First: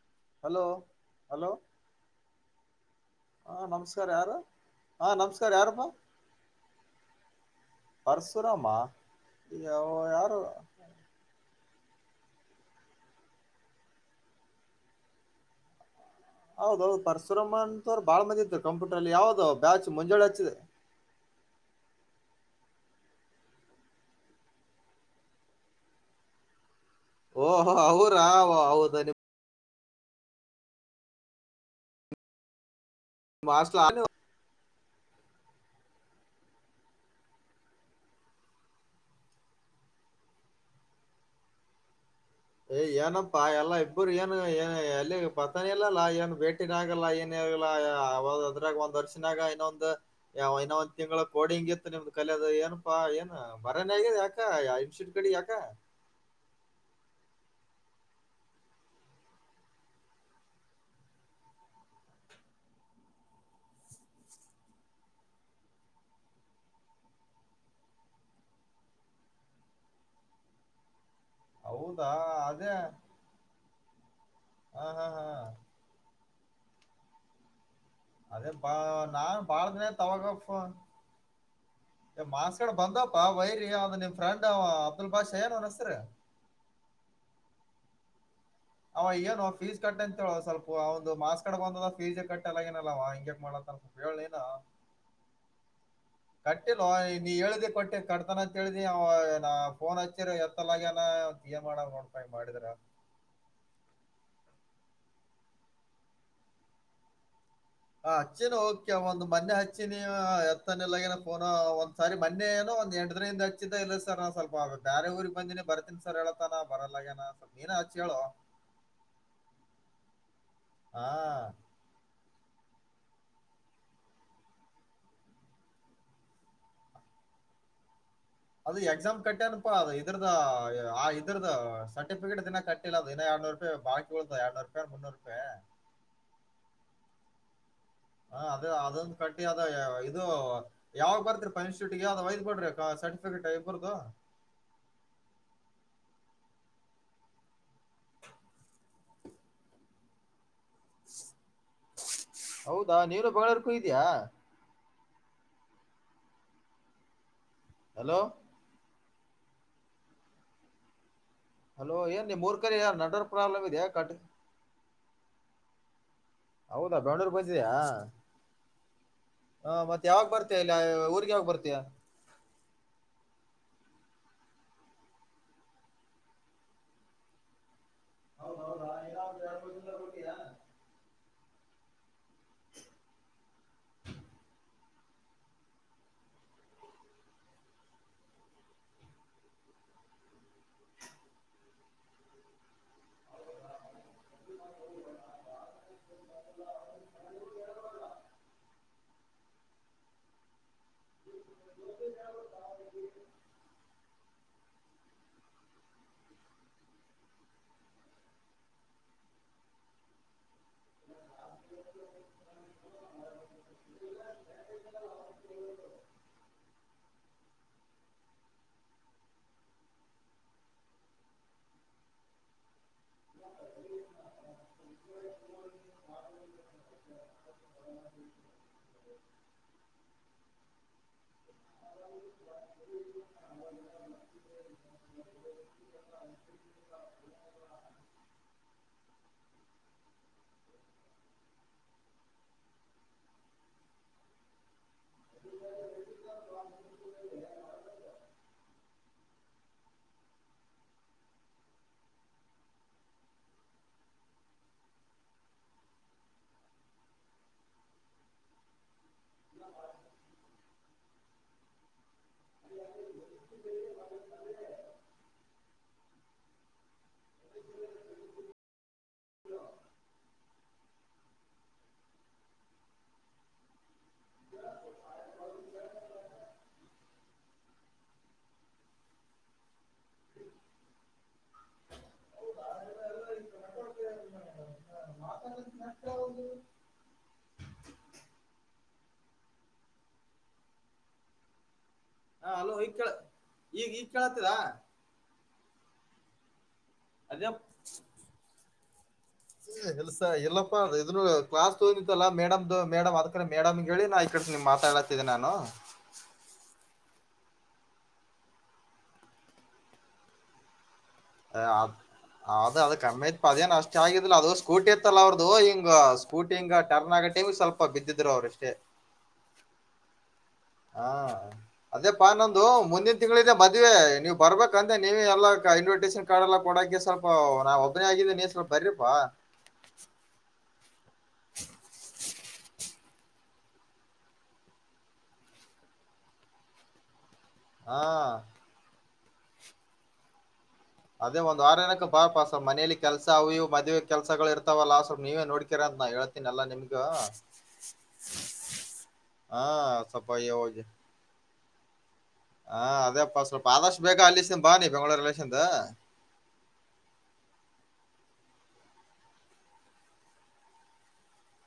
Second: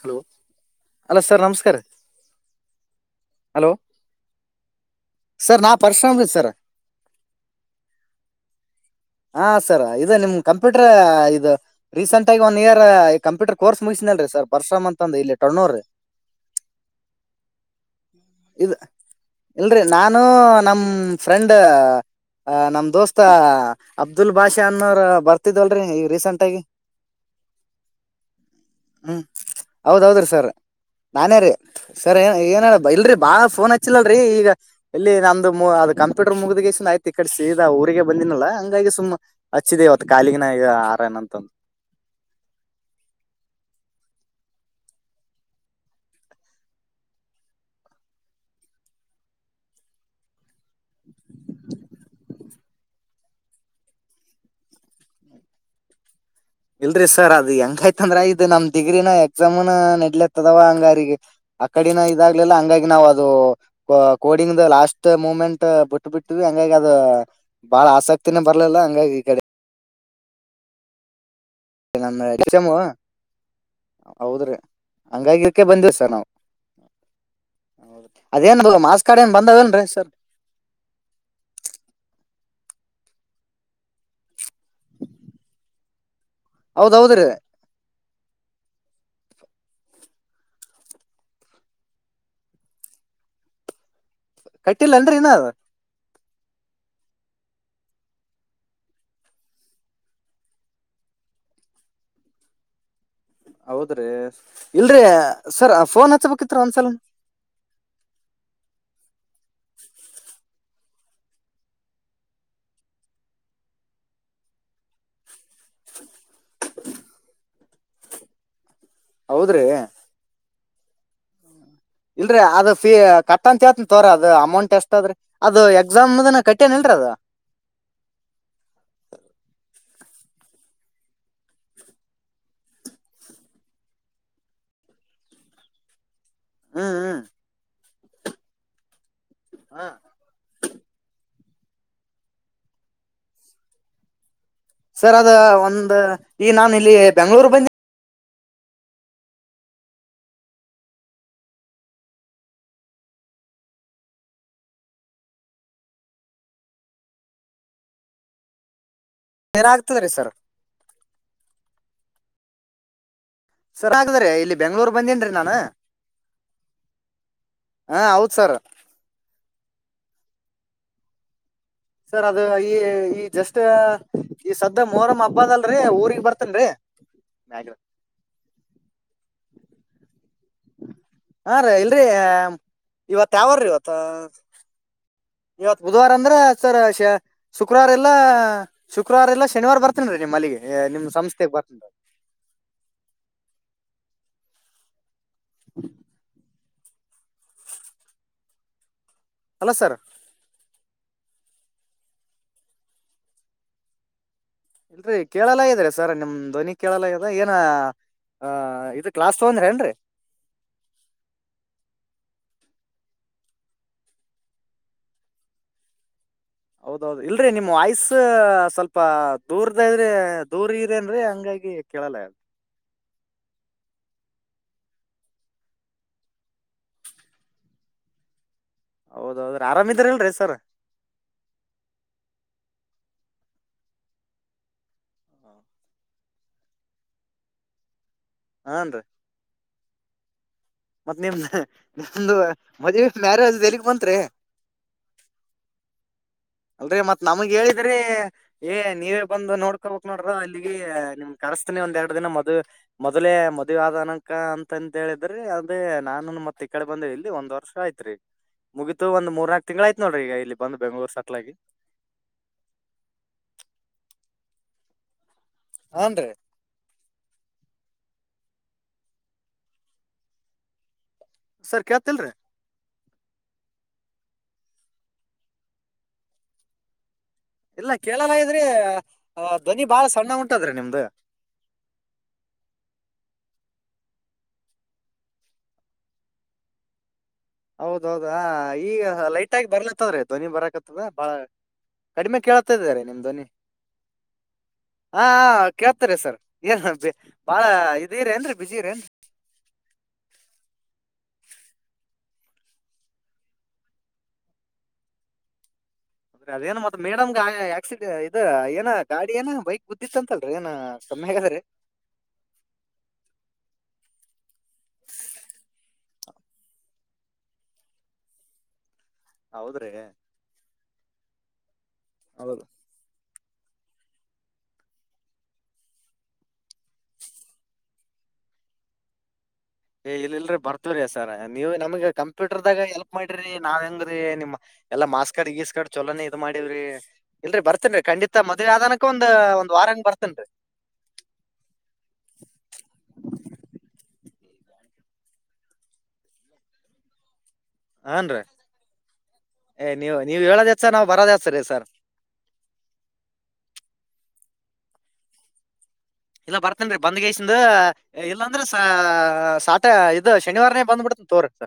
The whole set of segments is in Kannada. ಹಲೋ ಅಲೋ ಸರ್ ಹಲೋ ನಮಸ್ಕಾರ ರಿ. ಹಾ ನಮಸ್ಕಾರ್ಯಾರು ಹಾ ನಮಸ್ಕಾರರ್ ಸರ್ ಯಾರು ನಾ ಅಪ್ಪ ಪರಶುರಾಮ್ ರೀ ಸರ್ ಪರಶುರಾಮ ಹಾ ಸರ್ ಯಾವ ಇದು ನಿಮ್ ಯಾರು ಕಂಪ್ಯೂಟರ್ ಇದು ರೀಸೆಂಟ್ ಆಗಿ ಒನ್ ಇಯರ್ ಕಂಪ್ಯೂಟರ್ ಕೋರ್ಸ್ ಮುಗಿಸಿನಲ್ರರಿ ಸರ್ ಬರ್ಶರಾಮ್ ಅಂತಂದ ಇಲ್ಲಿ ತಣ್ಣೋರರಿ ಹೌದೌದು ಪರಶುರಮ್ಮ ಅಂತವ್ರು ಬಾಳ ಮಂದ ಇದರು ಇದು ಕಂಪ್ಯೂಟರ್ ಅಲ್ಲಿ ಯಾವ್ದ ಇಲ್ರಿ ಬ್ಯಾಚ್ ನಾನು ಮುಂಜೋಳೆ ಹಚ್ಚಿದೆ ನಮ್ ಫ್ರೆಂಡ್ ಅ ನಮ್ ದೋಸ್ತ ಅಬ್ದುಲ್ ಬಾಷಾ ಅನ್ನೋ್ರ ಬರ್ತಿದಲ್ರಿ ಈ ರೀಸೆಂಟ್ ಆಗಿ ಓಹೋ ಅವರ ಅವ್ಡು [unintelligible] ಹೌದೌದು ರೀ ಸರ್ ನಾನೇ ರೀ ಸರ್ ಏನು ಏನು ಇಲ್ರರಿ ಬಾಳ ನಿಮ್ ಫೋನ್ ಹಾಸ್ಟೆಲ್ ಹಚ್ಚಿಲ್ಲಲ್ರರಿ ಈಗ ಇಲ್ಲಿ ನಮ್ದು ಅದು ಕಂಪ್ಯೂಟರ್ ಮುಗ್ದ ಯ್ತಿ ಕಡಸಿದ ಊರಿಗೆ ಬಂದಿನಿಲ್ಲಲ್ಲಂಗ ಹಾಗಿ ಸುಮ್ಮ್ ಹಚ್ಚಿದೆ ಇವತ್ತು ಕಾಲಿಗಿನ ಈಗ ಆರನ ಅಂತಂದು ಏ್ ಏನಪ್ಪಾ ಎಲ್ಲಾ ಇಬ್ಬರು ಏನು ಏನು ಅಲ್ಲಿ ಪತನ ಇಲ್ಲಲ್ಲ ಏನು ಭೇಟಿ ಆಗಲ್ಲ ಏನ ಯಾವ ಅದ್ರಾಗ ಒಂದ್ ವರ್ಷನಾಗ ಇನ್ನೊಂದು ಇನ್ನೊ ಒಂದ ತಿಂಗಳ ಕೋಡಿಂಗಿತ್ತು ನಿಮ್ದ್ ಕಲ ಏನಪ್ಪಾ ಏನ್ ಬರಾನ ಆಗ ಯಾಕ ಇನ್ಷಿಂ ಕಡೆ ಯಾಕ [inaudible] ಇಲ್ರರಿ ಸರ್ ಅದ ಹೆಂಗಾಯ್ತಂದ್ರ ಇದು್ ನಮ್ ಡಿಗ್ರಿನ ಎಕ್ಸಾಮುನ ನೆಡ್ಲತ್ತದವ ಹಂಗಿಗೆ ಅಕಡಿನ ಇದಾಗ್ಲಿಲ್ಲ ಹಂಗಾಗಿ ನಾವವು ಅದು ಕೋಡಿಂಗ್ ದ ಲಾಸ್ಟ್ ಮೂಮೆಂಟ್ ಬಿಟ್ ಬಿಟ್ಟವಿ ಹಂಗಾಗಿ ಅದು ಬಾಳ ಆಸಕ್ತಿನೇ ಬರ್ಲಿಲ್ಲ ಹಂಗಾಗಿ ಈ ಕಡೆ ಹೌದಾ ನನ್ನ ಎಕ್ಸಾಂ ಅದೇ ಹೌದ್ರಿ ಹಾ ಹಾ ಹಾ ಹಂಗಾಗಿಕ್ಕೆ ಬಂದಿವ ಸರ್ ನಾವು ಅದೇ ಅದೇನ್ ಬಾ ಮಾಸ್ ಕಾರ್ಡ್ ಏನ್ ನಾನ್ ಬಂದಾವೇನ್ರೀ ಬಾಳ್ದನೇ ಸರ್ ಅವಾಗ ಫೋನ್ ಮಾಸ್ ಕಡೆ ಬಂದಪ್ಪಾ ವೈರಿ ಅದ ನಿಮ್ ಫ್ರೆಂಡ್ ಅಬ್ದುಲ್ ಬಾಷಾ ಏನ್ ಅವನು ಹೆಸರು ಹೌದ್ರೋದ್ರೀ ಅವ ಎನೂ ಫೀಸ್ ಕಟ್ಟ ಅಂತೇಳ ಸ್ವಲ್ಪ ಒಂದು ಮಾಸ್ ಕಡ ಬಂದದ ಫೀಸ್ ಕಟ್ಟ ಎಲ್ಲ ಏನಲ್ಲವ ಹಿಂಗಗೆಕ್ ಮಾಡ ಕಟ್ಟಿಲ್ಲನ್ರಿ ಇನ್ನ ಅದು ಕಟ್ಟಿಲ್ವ ನೀ ಹೇಳ್ದಿ ಕೊಟ್ಟಿ ಕಟ್ತಾನಂತ ಹೇಳೇಳ್ದಿ ನ ಫೋನ್ ಹಚ್ಚಿರ ಎತ್ತಲಗನ ತಿಯಮಾನೋಡಪ ಮಾಡಿದ್ರ ಹೌದ್ರಿ ಇಲ್ರೀ ಸರ್ ಫೋನ್ ಹಚ್ಬೇಕಿತ್ತ್ರ ಒಂದ್ಸಲ ಆ ಹಚ್ಚಿನ ಓಕೆ ಒಂದು ಮೊನ್ನೆ ಹಚ್ಚಿನಿ ಎಲ್ಲ ಏ ಫೋ ಒಂದ್ ಸಾರಿ ಮನ್ನಿೇಏೋ ಒಂದ ಎಟ ದದಿಂದ ಹಚ್ಚಿದ ಇಲ್ಲ ಸ ನು ಸ್ವಲ್ಪ ಆು ಬೇಾರೆ ಊರಿಗೆಗ್ ಬಂದಿನ ಬರ್ತೀನ್ಸರ್ ಹೇಳತಾನ ಬರಲ್ಲಗ್ಯನಾ ಸ್ ನೀಏನ ಹಚ್ಚಿ ಹೇಳು ಹೌದ್ರಿ ಹಾ ಅದ ಫೀ ಕಟ್ಟಂತೇತ್ ತೋರ ಅದು ಅಮೌಂಟ್ ಎಷ್ಟದ್ರಿ ಅದು ಎಕ್ಸಾಮ್ನ ಕಟ್ಟ್ಯನ ಇಲ್ರ ಅದ [inaudible] ಅದು ಎಕ್ಸಾಮ್ ಕಟ್ಟೆನಪಾ ಅದು ಇದ್ರದ ಆ ಇದ್ರದ ಸರ್ಟಿಫಿಕೇಟ್ ಇದಿನ ಕಟ್ಟಿಲ್ಲ ಏನ ಇರನೂರು ಬಾಲಾಕಿಳದಾ ಇರನೂ ರಪಿ ಮುನ್ನೂ ರಪಾಯ ಹ್ಮ್ ಹ್ಮ ಹ ಅದ ಅದೊಂದು ಕಟ್ಟಿ ಅದ ಹ್ಮ್ ಇದು ಯಾವಾಗ ಬರ್ತ್ರಿ ಇನ್ಸ್ಟೂಟ್ ಯಾವ್ದ್ ಒಯದ್ ಬಿಡ್ರಿ ಸರ್ಟಿಫಿಕೇಟ್ ಇಬ್ಬರ್ದು ಸರ್ ಅದ ಒಂದ್ ಈ ನಾನು ಇಲ್ಲಿ ಬೆಂಗ್ಳೂರ್ ಬಂದೆ ಹೌದಾ ನೀನು ಬೆಂಗಳೂರು ಹೋಗಿದೆಯಾ ಹಲೋ ಬೇರಾಗಗ್ತದೆ ರೀ ಸರ್ ಹಲೋ ಏನೂ ನಿಮ್ಮ ಉರ್ ಕಡೆ ನೆಟ್ [unintelligible] ಸರ್ ಹಾಗದ್ರೆ ಇಲ್ಲಿ ಬೆಂಗಳೂರು ಬಂದೇನ್ರಿ ನಾ ಹೌದಾ ಬಂಡೂರು ಬಂದಯಾ ಹೌದ್ ಸರ್ ಹಾ ಮತ್ತೆ ಯಾವಾಗ ಬರ್ತ ಇಲ್ಲ ಊರ್ಗ್ ಯಾವಾಗ ಬರ್ತ ಸರ್ ಅದು ಈ ಈ ಜಸ್ಟ್ ಈ ಸದ್ದ ಮೋರಮ್ ಹಬ್ಬದ ಅಲ್ರೀ ಊರಿಗ್ ಬರ್ತನ್ರೇ ಮೆಗಾಡು [inaudible] ಹಾ ರೀ ಇಲ್ರಿ ಇವತ್ ಯಾವಾರೀ ಇವತ್ತ. ಇವತ್ ಬುಧವಾರ ಅಂದ್ರೆ ಸರ್ ಶ ಶುಕ್ರವಾರ ಇಲ್ಲ ಶುಕ್ರವಾರ ಇಲ್ಲ ಶನಿವಾರ ಬರ್ತೇನ ರೀ ನಿಮ್ಮ ಮಲ್ಲಿಗೆ. ಏ ನಿಮ ಸಂಸ್ಥೆಗೆ ಬರ್ತ [inaudible] [inaudible] ಅಲೋ ಸರ್. [inaudible] ಇಲ್ರರಿ ಕೇಳಲ್ಲಾ ಇದ್ರ ಸರ್ ನಿಮ್ ಧ್ವನಿ ಕೇಳಲ್ಲ ಇದದ ಏನ. ಹಾ ಇದು ಕ್ಲಾಸ್ ತಗೊಂಡ್ರಿ ಏನ್ರಿ. [unintelligible] ಹೌದೌದು ಇಲ್ ರೀ ನಿಮ್ ವಾಯ್ಸ್ ಸ್ವಲ್ಪ ದೂರ್ದ್ರೆ ದೂರ್ ಇದೆೇನ್ರರಿ ಹಂಗ್ ಆಗಿ ಆಗಿ ಕೇಳಲ್ಲ [unintelligible] ಹೌದೌದ್ರೀ ಆರಾಮಿದ್ರ ಅಲ್ರಿ ಸರ್ [unintelligible] ಹ ಹನ್ರೀ ಮತ್ತ್ ನಿಮ್ ನಿಮ್ದು ಮದ್ವಿ ಮ್ಯಾರೇಜ್ದು ಎಲಿಗ್ ಬಂತ್ರಿ ಅಲ್ರರಿ ಮತ್ ನಮಗ್ ಹೇಳಿದ್ರಿ ಏ ನೀವೇ ಬಂದು ನೋಡ್ಕೋಬೇಕ್ ನೋಡ್ರ ಅಲ್ಲಿಗೆ ನಿಮ್ ಕ ಮಾಡಸ್ತನಿ ಒಂದ್ ಎರಡು ದಿನ ಮದ್ ಮೊದ್ಲೇ ಮದ್ ಆದ ನಂಕ ಅಂತ ಹೇಳಿದ್ರೆ ಅಂದೆ ನಾನು ಮ ತ್ತ ಈ ಕಡೆ ಬಂದ್ರೆ ಇಲ್ಲಿ ಒಂದ್ ವರ್ಷ ಆಯತ್ರಿ ಮುಗ್ತ್ ತ್ತು ಒಂದು ಮೂರ್ ನಾಲ್ಕು ತಿಂಗಳು ಆಯ್ತು ನೋಡ್ರಿ ಈಗ ಇಲ್ಲಿ ಬಂದ್ ಬೆಂಗಳೂರ್ ಸಟ್ಲ ಆಗಿ [unintelligible] ಹಾನ್ ರೀ ಸರ್ ಕೇಳತ್ತ್ ಇಲ್ರೀ [unintelligible] ಇಲ್ಲ ಕೇಳಲ್ಲ ಇದ್ರಿ ಧ್ವನಿ ಬಾಳ್ ಸಣ್ಣ ಉಂಟದ್ರೆ ನಿಮ್ದು [unintelligible] ಹೌದೌದ ಈಗ ಲೈಟ್ಗಿ ಬರ್ಲತ್ತವ್ರೀ ಧ್ವನಿ ಬರಕತ್ತದ ಬಾಳ್ ಕಡಿಮೆ ಹಾ ಕೇಳ್ತಾ ಅಲೋ ಈಗ ಇದಾರೆ ಕೇಳ ನಿಮ್ ಧ್ವನಿ ಈಗ ಈಗ ಕೇಳತ್ತದ ಹಾ ಕೇಳ್ತಾರೆ ಸರ್ ಏನ್ ಅದೇ ಬಾಳ ಇದೀರೇನ್ ರೀ ಬಿಜಿರೇನ್ ರೀ ಎಲ್ಸ ಎಲ್ಲಪ್ಪಾ ಇದ ಕ್ಲಾಸ್ ಇತೋತ್ತಲ್ಲಾ ಮೇಡಮ್ದು ಮೇಡಮ್ ಅದ್ ಮೇಡಮ್ ಹೇಳಿ ನಾ ಈ ಕಡೆ ನಿಮ್ ಮಾತಾಡಾತಿದ್ದೆ ನಾನು ಅದ್ರೆ ಅದೇನ ಮತ್ತ್ ಮೇಡಮ್ಗ ಆಕ್ಸಿಡೆ ಇದ ಏನ ಗಾಡಿ ಏನ ಬೈಕ್ ಗುದ್ದಿತಂತ್ ಅಲ್ರೀ ಏನೋ ಅದ ಅದು ಕಮ್ಮಿ ಐತ್ ಪ ಅದೇನಷ್ಟು ಚನ್ನಾಗಿದ್ದಿಲ್ಲ ಅದು ಸ್ಕೂಟಿ ಇತ್ತಲ್ಲ ಅವ್ರ್ದು ಹಿಂಗ್ ಸ್ಕೂಟಿ ಇಂಗ್ ಟರ್ನ್ ಆಗೋ ಟೈಮ್ ಸ್ವಲ್ಪ ಬಿದ್ದಿದ್ರು ಅವ್ರುಷ್ಟೇ ಹೌದ್ರೀ ಹಾ ಅದೇಪ್ಪ ನಮ್ಮದು ಮುಂದಿನ್ ತಿಂಗಳಿದೆ ಮದ್ವೆ ನೀವು ಬರ್ಬೇಕಂದೆ ನೀವೆ ಎಲ್ಲಾ ಇನ್ವಿಟೇಷನ್ ಕಾರ್ಡ್ ಎಲ್ಲಾ ಕೊಡಕೆ ಸ್ವಲ್ಪ ನಾ ಒಬ್ಬನೇ ಆಗಿ ದ್ದೀನಿ ಸ್ವಲ್ಪ ಬರ್ರಿಪಾ ಏ ಇಲ್ಲಿಲ್ರೀ ಬರ್ತದ್ ಸರ್ ನೀವ್ ನಮ್ಗ ಕಂಪ್ಯೂಟರ್ದಾಗ ಎಲ್ಪ್ ಮಾಡ್ರೀ ನಾವ್ ಹೆಂಗ್ರೀ ನಿಮ್ ಎಲ್ಲಾ ಮಾಸ್ಕಡ್ ಗಿಸ್ಕಡ್ ಚಲೋನೇ ಇದ್ ಮಾಡಿವ್ರಿ ಇಲ್ರರಿ ಹಾ ಬರ್ತೇನ್ರರಿ ಖಂಡಿತ ಮದ್ವೆ ಆದನಕ್ಕ ಒಂದ್ ಒಂದ್ ವಾರಾಂಗ ಬರ್ತೇನ್ರೀ ಅದೇ ಒಂದ್ ವಾರ ನನಕ್ಕ ಬಾಪಸ್ ಮನೇಲಿ ಕೆಲಸ ಅವು ಇವು ಮದ್ವೆೆ ಕೆಲಸಗಳು ಇರ್ತಾವಲ್ಲ ಸ್ವಲ್ಪ ನೀವೇ ನೋಡ್ಕೀರ್ ನಾ ಹೇಳ್ತೀನ ಎಲ್ಲಾ ನಿಮ್ಗೂ ಹನ್ರೀ ಹಾ ಏ ನೀವು ಸ್ವಲ್ಪ ನೀವ್ ಅಯ್ಯೋ ಹೇಳದ್ ಹೋಗಿ ಹೆಚ್ಚ ನಾವ್ ಬರೋದ್ ಹೆಚ್ಚ್ರೀ ಸರ್ ಹಾ ಅದೇಪ್ಪ ಸ್ವಲ್ಪ ಆದಷ್ಟು ಬೇಕಾ ಅಲ್ಲಿಸ್ನ್ ಬಾ ನೀ ಬೆಂಗಳೂರು ರಿಲೇಷನ್ ದ ಇಲ್ಲ ಬರ್ತೀನ್ ರೀ ಬಂದ್ಗೈಸಂದು ಇಲ್ಲಾಂದ್ರೆ ಸಾಟ ಇದು ಶನಿವಾರನೇ ಬಂದ್ಬಿಡ್ತ್ ತೋರಕ್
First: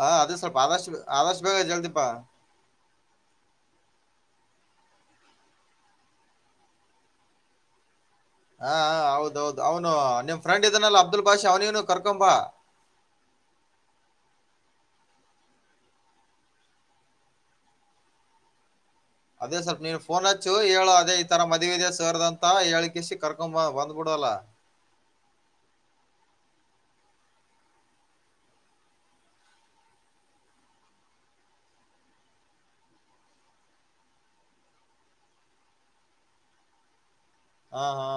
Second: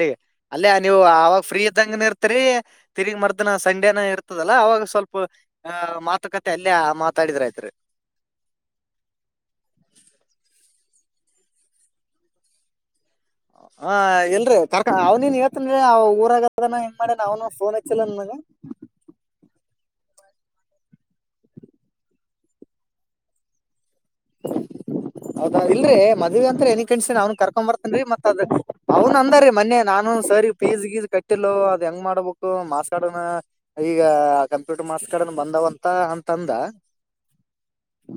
ಹಾ ಅದೇ ಸ್ವಲ್ಪ ಅಲ್ಲೇ ಆದಷ್ಟು ನೀವು ಅವಾಗ ಆದಷ್ಟು ಬೇಗ ಫ್ರೀ ಜಲ್ದಿಪ್ಪ ಇದ್ದಂಗನೂ ಇರ್ತಿರಿ ತಿರ್ಗ್ ಮರ್ಸದಿನ ಸಂಡೇನ ಇರ್ ತದಲ್ಲ ಅವಾಗ ಸ್ವಲ್ಪ ಹ ಮಾತುಕತೆ ಅಲ್ಲೇ ಮಾತಾಡಿದ್ರೆ ಆಯ್ತ್ ರೀ ಹಾ ಹೌದೌದು ಅವನು ನಿಮ್ ಕರಂಕಡಿದ್ದೀನಲ್ಲ ಅಬ್ದುಲ್ ಭಾಷಾ ಅವನೇನು ಕರ್ಕೊಂಬಾ ಹ ಎಲ್ರಿ ಕರ್ಕ ಅವ್ನನ್ ಇವತ್ತನ್ ಅವ ಊರಗದನ ಹೆಂಗ್ ಮಾಡೇನ ಅವ್ನು ಪೋನ್ ಹಚ್ಚಿಲ್ಲ ನನಗ ಹ [unintelligible] ಅದೇ ಸ್ವಲ್ಪ ನೀನ್ ಪೋನ್ ಹಚ್ಚು ಹೇಳು ಅದೇ ಈ ತರ ಮದ್ವಿ ಇದೆ ಸರ್ ದು ಹೇಳಳ್ಸಿ ಕರ್ಕೊಂಡ್ ಬಾ ಬಂ ಹೌದಾ ಇಲ್ರೀ ಮದ್ವೆೆಂತ್ ಎನ ಕಣ್ಸಿನ ಅವ್ನ್ ಕರ್ಕೊ ಬರ್ತೀನ್ ರೀ ಮತ್ ಅದ ಅವ್ನು ಅಂದ ರೀ ಮೊನ್ನೆ ನಾನು ಸರ್ ಪೀಸ್ ಗೀಜ್ ಕಟ್ಟಿಲೋ ಅದ್ ಹೆಂಗ್ ಮಾಡಬೇಕು ಮಾರ್ಕ್ಸ್ ಕಾರ್ಡ್ ಏನೋ ಈಗ ಕಂಪ್ಯೂಟರ್ ಮಾರ್ಕ್ಸ್ ಕಾರ್ಡ ಬಂದವಂತ ಅಂತಂದ ಹಾ ಹಾ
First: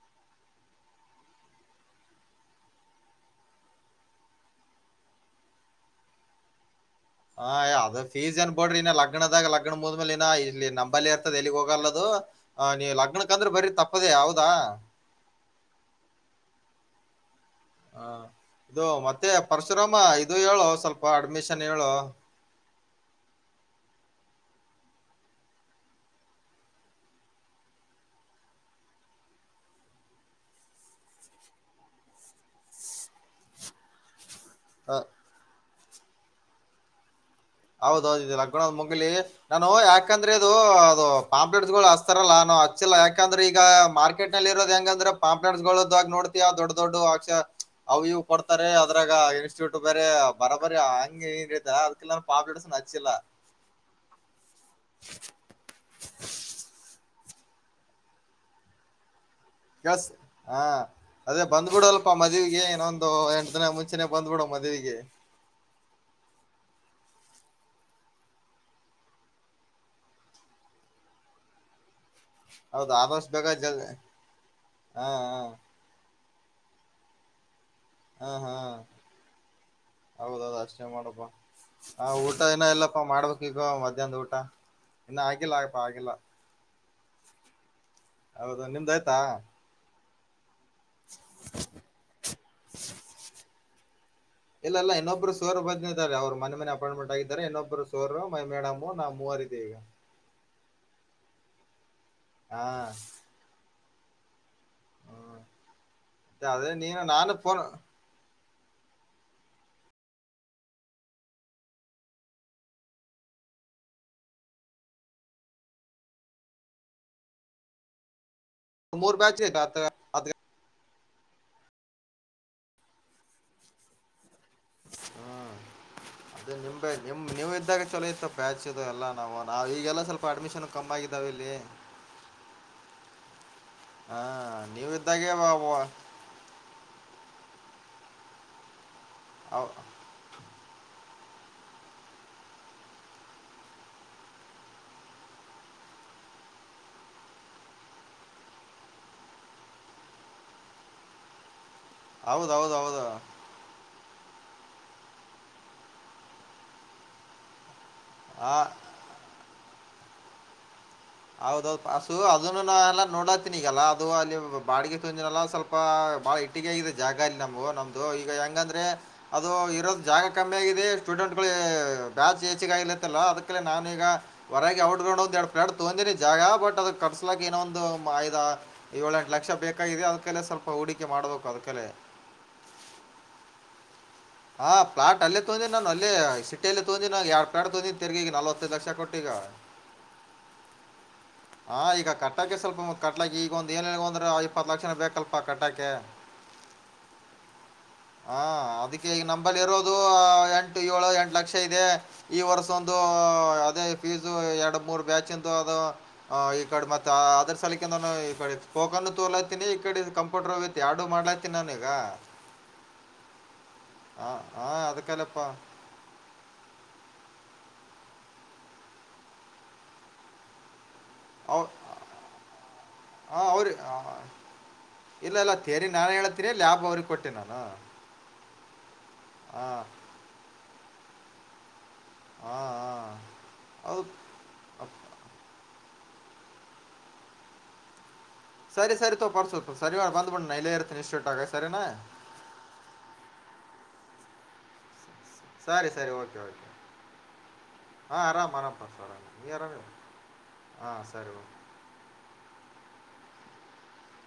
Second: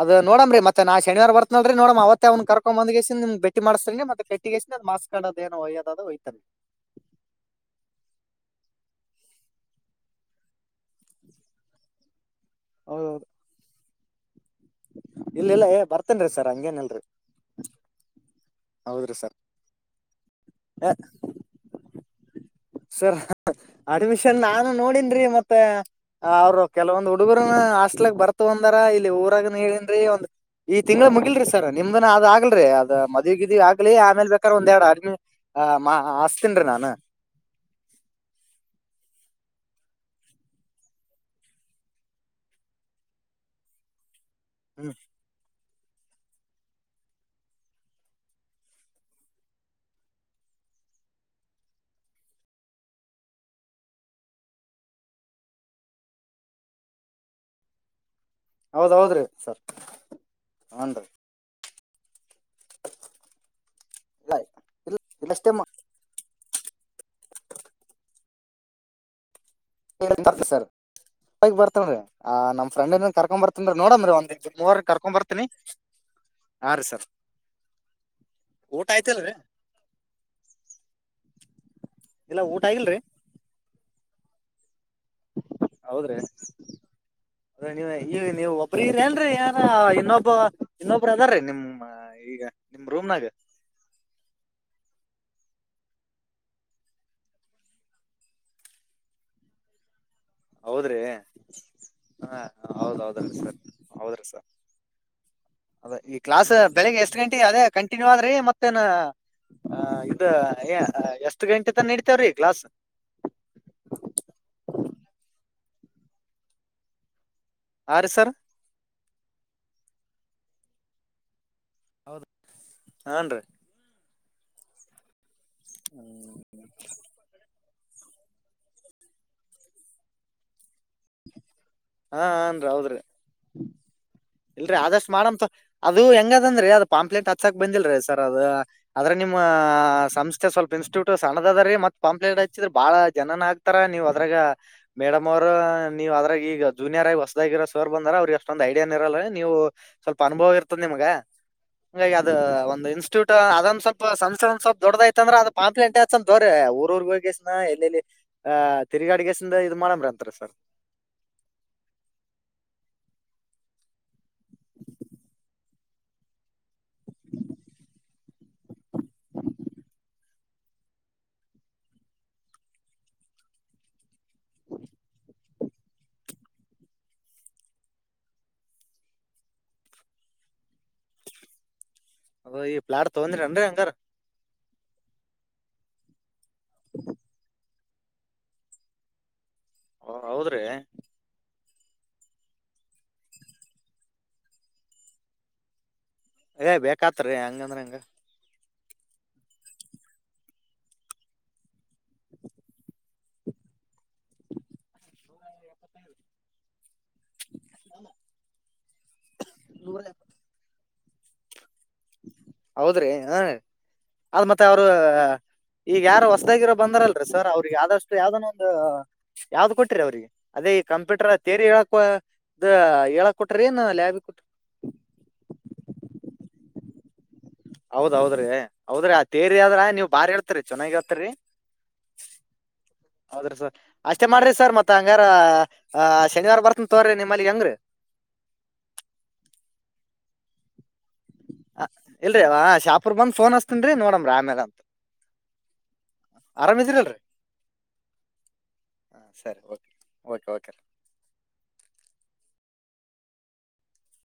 ಅದು ನೋಡಮ ರೀ ಮತ್ತೆ ಶನಿವಾರ ಬರ್ನಲ್ನೋಡ ಅವ್ ಕರ್ಕೊ ಬಂದ ಭೇ ಮಾಡಸ ಮತ್ತೆಟ್ಟಿ ಕಸ್ಕಡೋದ ನೋ ಒಯ್ಯೋದ ಅದು ಒಯ್ತಾರೆ ಹ ಅದ ಫೀಸ್ ಏನ್ ಬೋಡ್ರಿ ಇನ ಲಗ್ನದಾಗ ಲಗ್ನ ಮುದ್ಮೇಲೆ ಇನ ಇಲ್ಲಿ ನಂಬಲ್ಲಿ ಇರ್ತದ ಎಲ್ಲಿಗ್ ಹೋಗಲ್ಲದು ಹ ನೀವು ಹೌದೌದು ಲಗ್ನಕ್ಕ ಅಂದ್ರೆ ಬರೀ ತಪ್ಪದೇ ಯಾವ್ದ ಇಲ್ಲ ಇಲ್ಲ ಬರ್ತೇನ್ರೀ ಸರ್ ಹಂಗೇನಲ್ರರಿ ಹಾ ಇದು ಮತ್ತೆ ಸರ್ ಪರಶುರಾಮ ಇದು ಹೇಳು ಸ್ವಲ್ಪ ಅಡ್ಮಿಷನ್ ಹೇಳು ಸರ್ ಅಡ್ಮಿಷನ್ ನಾನು ನೋಡನ್ ಮತ್ತೆ ಅವ್ರು ಕೆಲವೊ ಹುಡುಗರುನ ಹಾಸ್ಟೆಲಗ್ ಬರ್ತ ಅಂದಾರ ಇಲ್ಲಿ ಊರಾಗ ನೀನ್ ಒಂದ್ ಈ ತಿಂಗ್ಳ ಮುಗಿಲ್ರಿ ಸರ್ ನಿಮ್ದನ ಅದ ಆಗ್ಲ್ರಿ ಅದ ಮದ್ಗ ಇದಿದಿವಿ ಆಗ್ಲಿ ಆಮೇಲೆ ಬೇಕ ಅಕ್ಕ ಒಂದ ಎರಡು ಹ ಅಮ ಆ ಮಾ ಆಸ್ತಿನ್ ನಾನು ಹೌದೌದು ಇ ಲಗ್ಗಣದ್ ಮುಗಲಿ ನಾನು ಯಾಕಂದ್ರೆ ಇದು ಅದು ಪಾಂಪ್ಲೆಟ್ಸ್ ಗಳು ಹಸ್ತಾರಲ್ಲ ಹಚ್ಚಿಲ್ಲಾಕಂದ್ರೆ ಈಗ ಮಾರ್ಕೆಟ್ ನಲ್ಲಿ ಇರೋದು ಹ್ಮ್ ಹೆಂಗಂದ್ರೆ ಪಾಂಪ್ಟ್ಸ್ಗಳು ನೋಡ್ತಯಾ ದೊಡ್ಡ ದೊಡ್ಡ ಅಕ್ಷ ಅವು ಇ್ ಕೊಡ್ತಾರೆ ಅದ್ರಾಗ ಇನ್ಸ್ಟಿಟ್ಯೂಟ್ ಬೇರೆ ಬರ ಬರಿ ಹಂಗ ಅದಕ್ಕೆಲ್ಲ ಪಾಪಸ ನಚ್ಚಿಲ್ಲ ಹೌದೌದ್ರಿ ಕೆಲ್ಸ ಹಾ ಅದೇ ಬಂದ್ಬಿಡಲ್ಲಪ ಮಜ್ ಮದ್ವಿಗೆ ಇನೊಂದು ಎಂಟ ದಿನ ಮುಂಚನೆೇ ಇಲ್ಲ ಬಂದ್ಬಿಡು ಮದ್ವಿಗೆ ಇಲ್ಲಷ್ಟೇ ಬರ್ ಸರ್ ಬರ್ತಾನ್ರೀ [unintelligible] ಆ ನಮ್ ಹೌದು ಫ್ರಂಡ್ಏನ್ ಆದಷ್ಟು ಕರ್ಕೊ್ ಬೇಗ ಬರ್ತನ್ ಜಲ್ ನೋಡನ್ ಒಂದ್ ಇ ಮೂವರ್ ಹಾ ಕರ್ಕೊಂಡ್ ಹಾ ಬರ್ತೀನಿ ಹ ರೀ ಸರ್ ಹಾ ಹಾ ಓಟ ಆಯ್ತಲ್ರಿ ಹೌದೌದು ಅಷ್ಟೇ ಮಾಡಪ್ಪಾ ಹ ಊಟ ಇಲ್ಲ ಏನ ಆಗಿಲ್ರಿ ಎಲ್ಲಪ್ಪ ಮಾಡ್ಬೇಕ ಈಗ ಮಧ್ಯಾಹ್ನ ಊಟ ಇನ್ನು ಆಗಿಲ್ಲ ಆಗಪ್ಪಾ ಆಗಿಲ್ಲ ಹೌದ್ರಿ ನೀವ ಈ ನೀವು ಹೌದು ಒಬ್ಬ್ರ ನ್ ನಿಮ್ದ ಆಯ್ತಾ ಹೇಳಲ್ರರಿ ಯಾರ ಇನ್ನೊಬ್ಬ ಇನ್ನೊಬ್ಬರು ಅದರೀ ನಿಮ್ಮ ಈಗ ನಿಮ ರೂಮ್ನಾಗ ಒಬ್ರು ಸೋರ್ ಬದ್ನಾರೆ ಅವರು ಮನೆ ಮನೆ ಅಪಾಯಂಟ್ಮೆಂಟ್ ಆಗಿದ್ದಾರೆ ಇನ್ನೊಬ್ರು ಸೋರು ಮೈ ಮೇಡ್ ನ ಮೂವರ್ ಇದೆ ಈಗ ಹೌದ್ರಿ ಹ ಹಾ ಹೌದ್ದ್ರೀ ಸರ್ ಹೌದ್ರಿ ಸರ್ ಅದ ಈ ಕ್ಲಾಸ್ ಅದೇ ಬೆಳಗ್ ನೀನು ಎಷ್ಟ್ ನಾನು ಗಂಟೆ ಫೋನ್ ಅದೇ ಕಂಟಿನ್ಯೂ ಆದ್ರಿ ಮತ್ತೆ ಮತ್ತನಾ ಇದ ಎಷ್ಟ್ ಗಂಟೆ ತಾನ ನಡತೇವ್ರೀ ಕ್ಲಾಸ್ [unintelligible] ಯಾರ ಸರ್ ಮೂರು ಬ್ಯಾಚ್ ದೆ ಹೌದು ಹಾನ್ರಿ ಹ್ಮ್ ಅದೇ ನಿಂಬ ನಿಮ ನೀವು ಇದ್ದಾಗ ಚಲೋ ಇತ್ತು ಬ್ಯಾಚ್ ಇದು ಎಲ್ಲಾ ನಾವು ನಾವವು ಈಗಲ್ಲ ಸ್ವಲ್ಪ ಅಡ್ಮಿಷನ್ ಕಮ್ಮ ಆಗಿದಾವ ಇಲ್ಲಿ ಹಾ ಹನ್ರಿ ಹೌದ್ರರಿ ಹಾ ಇಲ್ರರಿ ನೀವು ಆದಷ್ಟ್ ಇದ್ದಾಗೆ ಮಾಡಂತ ವ- ವ- ಅದು ಹೆಂಗದಂದ್ರಿ ಅದ ಪಾಂಪ್ಲೇಂಟ್ ಹಚ್ಚಾಕ ಬಂದಿಲ್ರೀ ಸರ್ ಅದ ಅ್ರ ನಿಮ್ಮ್ ಸಂಸ್ ಮತ್ತೆ ಸ್ವಲ್ಪ ಇನ್ಸ್ಟಿಟ್ಯೂಟ್ ಸಣ್ಣದ ಅದ ರೀ ಮತ್ ಪಂಪ್ಲೇಟ್ ಹಚ್ಚಿದ್ ಬಾಳ ಜನ ಹ ಆಕ್ತಾರ ನೀವು ಅದ್ರಾಗ ಮೇಡಮ್ ಅವರು ನೀವು ಅದ್ರಾಗ ಈಗತ್ತು ಜೂನಿಯರ್ ಆಗಿ ಹೊಸದಾಗಿರೋ ಸೋರ್ ಬಂದ್ರ ಅವ್ರಿಗೆ ಎಷ್ಟೊಂದ್ ಐಡಿಯಾನನ್ ಇರಲ್ಲರಿ ನೀವು ಸ್ವಲ್ಪ ಅನುಭವ ಇರ್ತದ ನಿಮ್ಗ ಹಾಗಿ ಅದು ಒಂದು ಹೌದೌದೌದು ಇನ್ಸ್ಟಿಟ್ಯೂಟ್ ಅದೊಂದ ಸ್ವಲ್ಪ ಸಂಸ್ೆ ಸ್ವಲ್ಪ್ ದೊಡ್ಡದ ಐತ ಅಂದ್ರ ಅದ ಪಾಂಪ್ಲಿ ಎಂಟೆತ್ಂದ ದೋ್ರ ಊರ್ಗೋಗಸ ಎಲ್ಲಲ್ಲಿ ಅ ಆ ತಿರ್ಗಾಡಿಸ ಇಲ್ಲ ಇದು ಮಾಡಂಬ್ರ ಅಂತಾರೆ ಸರ್ ಹೌದೌ ಪಸು ಅದನ್ನು ನಾ ಎಲ್ಲ ನೋಡತ್ತಿನಿ ಈಗಲ್ಲ ಅದು ಅಲ್ಲಿ ಬಾಡಿಗೆ ತುನಲ್ಲ ಸ್ವಲ್ಪ ಬಾಳ ಇ ಗ ಜಾಗ ಅಲ್ಲಿ ನಮು ನಮ್ದು ಈಗ ಹೆಂಗಂದ್ರೆ ಅದು ಇರೋದು ಜಾಗ ಕಮ್ಮಿ ಆಗಿದೆ ಸ್ಟೂಡೆಂಟ್ ಗಳು ಬ್ಯಾಚ್ ಹೆಚ್ಗೆ ಆಾಗಿಲತ್ತಲ್ಲ ಅದಕ್ಕೆ ನಾನು ಈಗ ಹೊರಗೆ ಔಟ್ ಗ್ರೌಂಡ್ ಒ ಎರ್ಲಡ್ ತೊಂದಿನಿ ಜಾಗಾ ಬಟ್ ಅದ ಕಟ್ಸಲಾಕ್ಕ ಇನ ಒಂದ್ ಐದ್ ಆ ಯೋಳ ಎಂಟ್ ಲಕ್ಷಾ ಬೇಕಾಗಿದೆ ಅದಕಲಿ ಸ್ವಲ್ಪ. ಹೂಡಿಕೆ ಮಾಡಬೇಕು ಅದ್ಕಲೆೇ. ಅ ಈ ಪ್ಲಾಟ್ ತಗೊಂದೀರನ್ರಿ ಹಂಗಾರ. ಹಾ ಪ್ಲಾಟ್ ಅಲ್ಲೇ ತೋಂದೀನ್ನಿ ನಾನು ಅಲ್ಲೇ ಸಿಟಿಯಲ್ಲಿ ತೋಂದಿನ ಯಾಡ್ ಪ್ಲಾಟ್ ತೊಂದೀದ್ನಿ. ತಿರಗಿ ಈಗ ನಲವತ್ತೈದ ಲಕ್ಷಾ ಕೊಟ್ಟಿಗಾ. ಓ ಹೌದ್ರೀ. ಹಾ ಈಗ ಕಟ್ಟಾಕೆ ಸ್ವಲ್ಪ ಮತ್ ಕಟ್ಟಾಕೆ ಈಗ ಒಂದ್ ಏನ್ ಇಲ್ಲಾ ಅಂದ್ರೆ ಇಪ್ಪತ್ತ ಲಕ್ಷಾನೇ ಬೇಕಲ್ಪ ಕಟ್ಟಾಕೆ. ಏ ಬೇಕಾತ್ ರೀ ಹಂಗಂದ್ರ ಹೆಂಗ್. ಹಾ ಅದಕ್ಕೆ ಈಗ ನಂಬಲ್ಲಿರೋದು ಎಂಟು ಯೋಳು ಎಂಟು ಲಕ್ಷಾ ಇದೆ ಈ ವರ್ಸ ಒಂದು ಅದೇ. ಫಿಜು ಏರ್ಡ ಮೂರ್ ಬ್ಯಾಚಿಂದು ಅದು ಈಕಡ ಮತ್ತ. ತಾ ಅದ್ರ ಸಲಾಕೆಂದನ ಈಕಡೆ ಸ್ಪೋಕನ್ನೂ ತೋಲಾತೀನಿ ಈಕಡೆ ಇದ್ ಕಂಪ್ಯೂಟರ್ ವಿಥ್ ಯಾಡು ಮಾಡ್ಲಾತಿನ್ ನಾನೀಗ. ಹೌದ್ರಿ ಹರಿ. ಹಾ ಅದ ಮತ್ತ ಹಾ ಅವ್ರ ಅದಕ್ಕಲ್ಲಪ್ಪ ಈಗ ಯಾರ್ ಹೊಸದಾಗಿರೋರ ಬಂದಾರಲ್ರಿ. ಸರ್ ಅವ್ರಿಗೆ ಆದಷ್ಟು ಯಾವ್ದನ ಒಂದ್ ಯಾವ್ದ್ ಕೊಟ್ಟಿರಿ ಅವ್ರಿಗೆ ಅದೇ. ಕಂಪ್ಯೂಟರ್ ತೇರಿ ಅವ್ ಹೇಳಾಕ್ವಾ ದ ಹೇಳದ ಹಾಂ ಕೊಟ್ರಿ ಅವ್ರಿ ಏನ್ ಲ್ಯಾಬಿಗ್ ಕೊಟ್ರ. ಇಲ್ಲ ಇಲ್ಲ ತೇರಿ ನಾನೇ ಹೇಳ್ತೀನಿ ಲ್ಯಾಬ್ ಅವ್ರಿಗ್. ಹೌದೌದ್ರಿ ಹೌದ್ರಿ ಆ ತೇರಿ ಆದ್ರ ಹಾಂ ನೀವ್ ಬಾರ್ರೀ ಹೇಳ್ತೀರಿ ಚನ್ನಾಗ ಹೇಳ್ತೀರಿ. ಹಾಂ ಹಾಂ ಹೌದ್ರಿ ಸರ್ ಅಷ್ಟೇ ಅದು ಮಾಡ್ರಿ ಸರ್ ಮತ್ತ ಹಂಗಾರ. ಅ ಶನಿವಾರ ಬರ್ತನ್ ತೋರ್ರಿ ನಿಮ್ಮಲ್ಲಿ ಹೆಂಗ್ರಿ. ಸರಿ ಸರಿ ತೋ ಪರಸು ಶನಿವಾರ್ ಬಂದ್ಬಿಡ್ ನಾ ಇರ್ತೆನ್. ಇಲ್ರಿ ಷಾಪುರ್ ಬಂದ್ ಫೋನ್ ಹಸ್ತನ್ರಿ ನೋಡಮ್ರಿ ಆಮ್ಯಾಲ ಅಂತ. ಸರಿ ಸರಿ ಓಕೆ ಓಕೆ. ಆರಾಮಿದ್ರಲ್ರಿ ಹಾ ಆರಾಮ ಆರಾಮ್ ಹಾ ಪರಶರಾಮ ನೀ ಸರಿ ಅರಾಮಿ. ಓಕೆ ಓಕೆ ಓಕೆ ಹಾ ಸರಿಯೊಳು.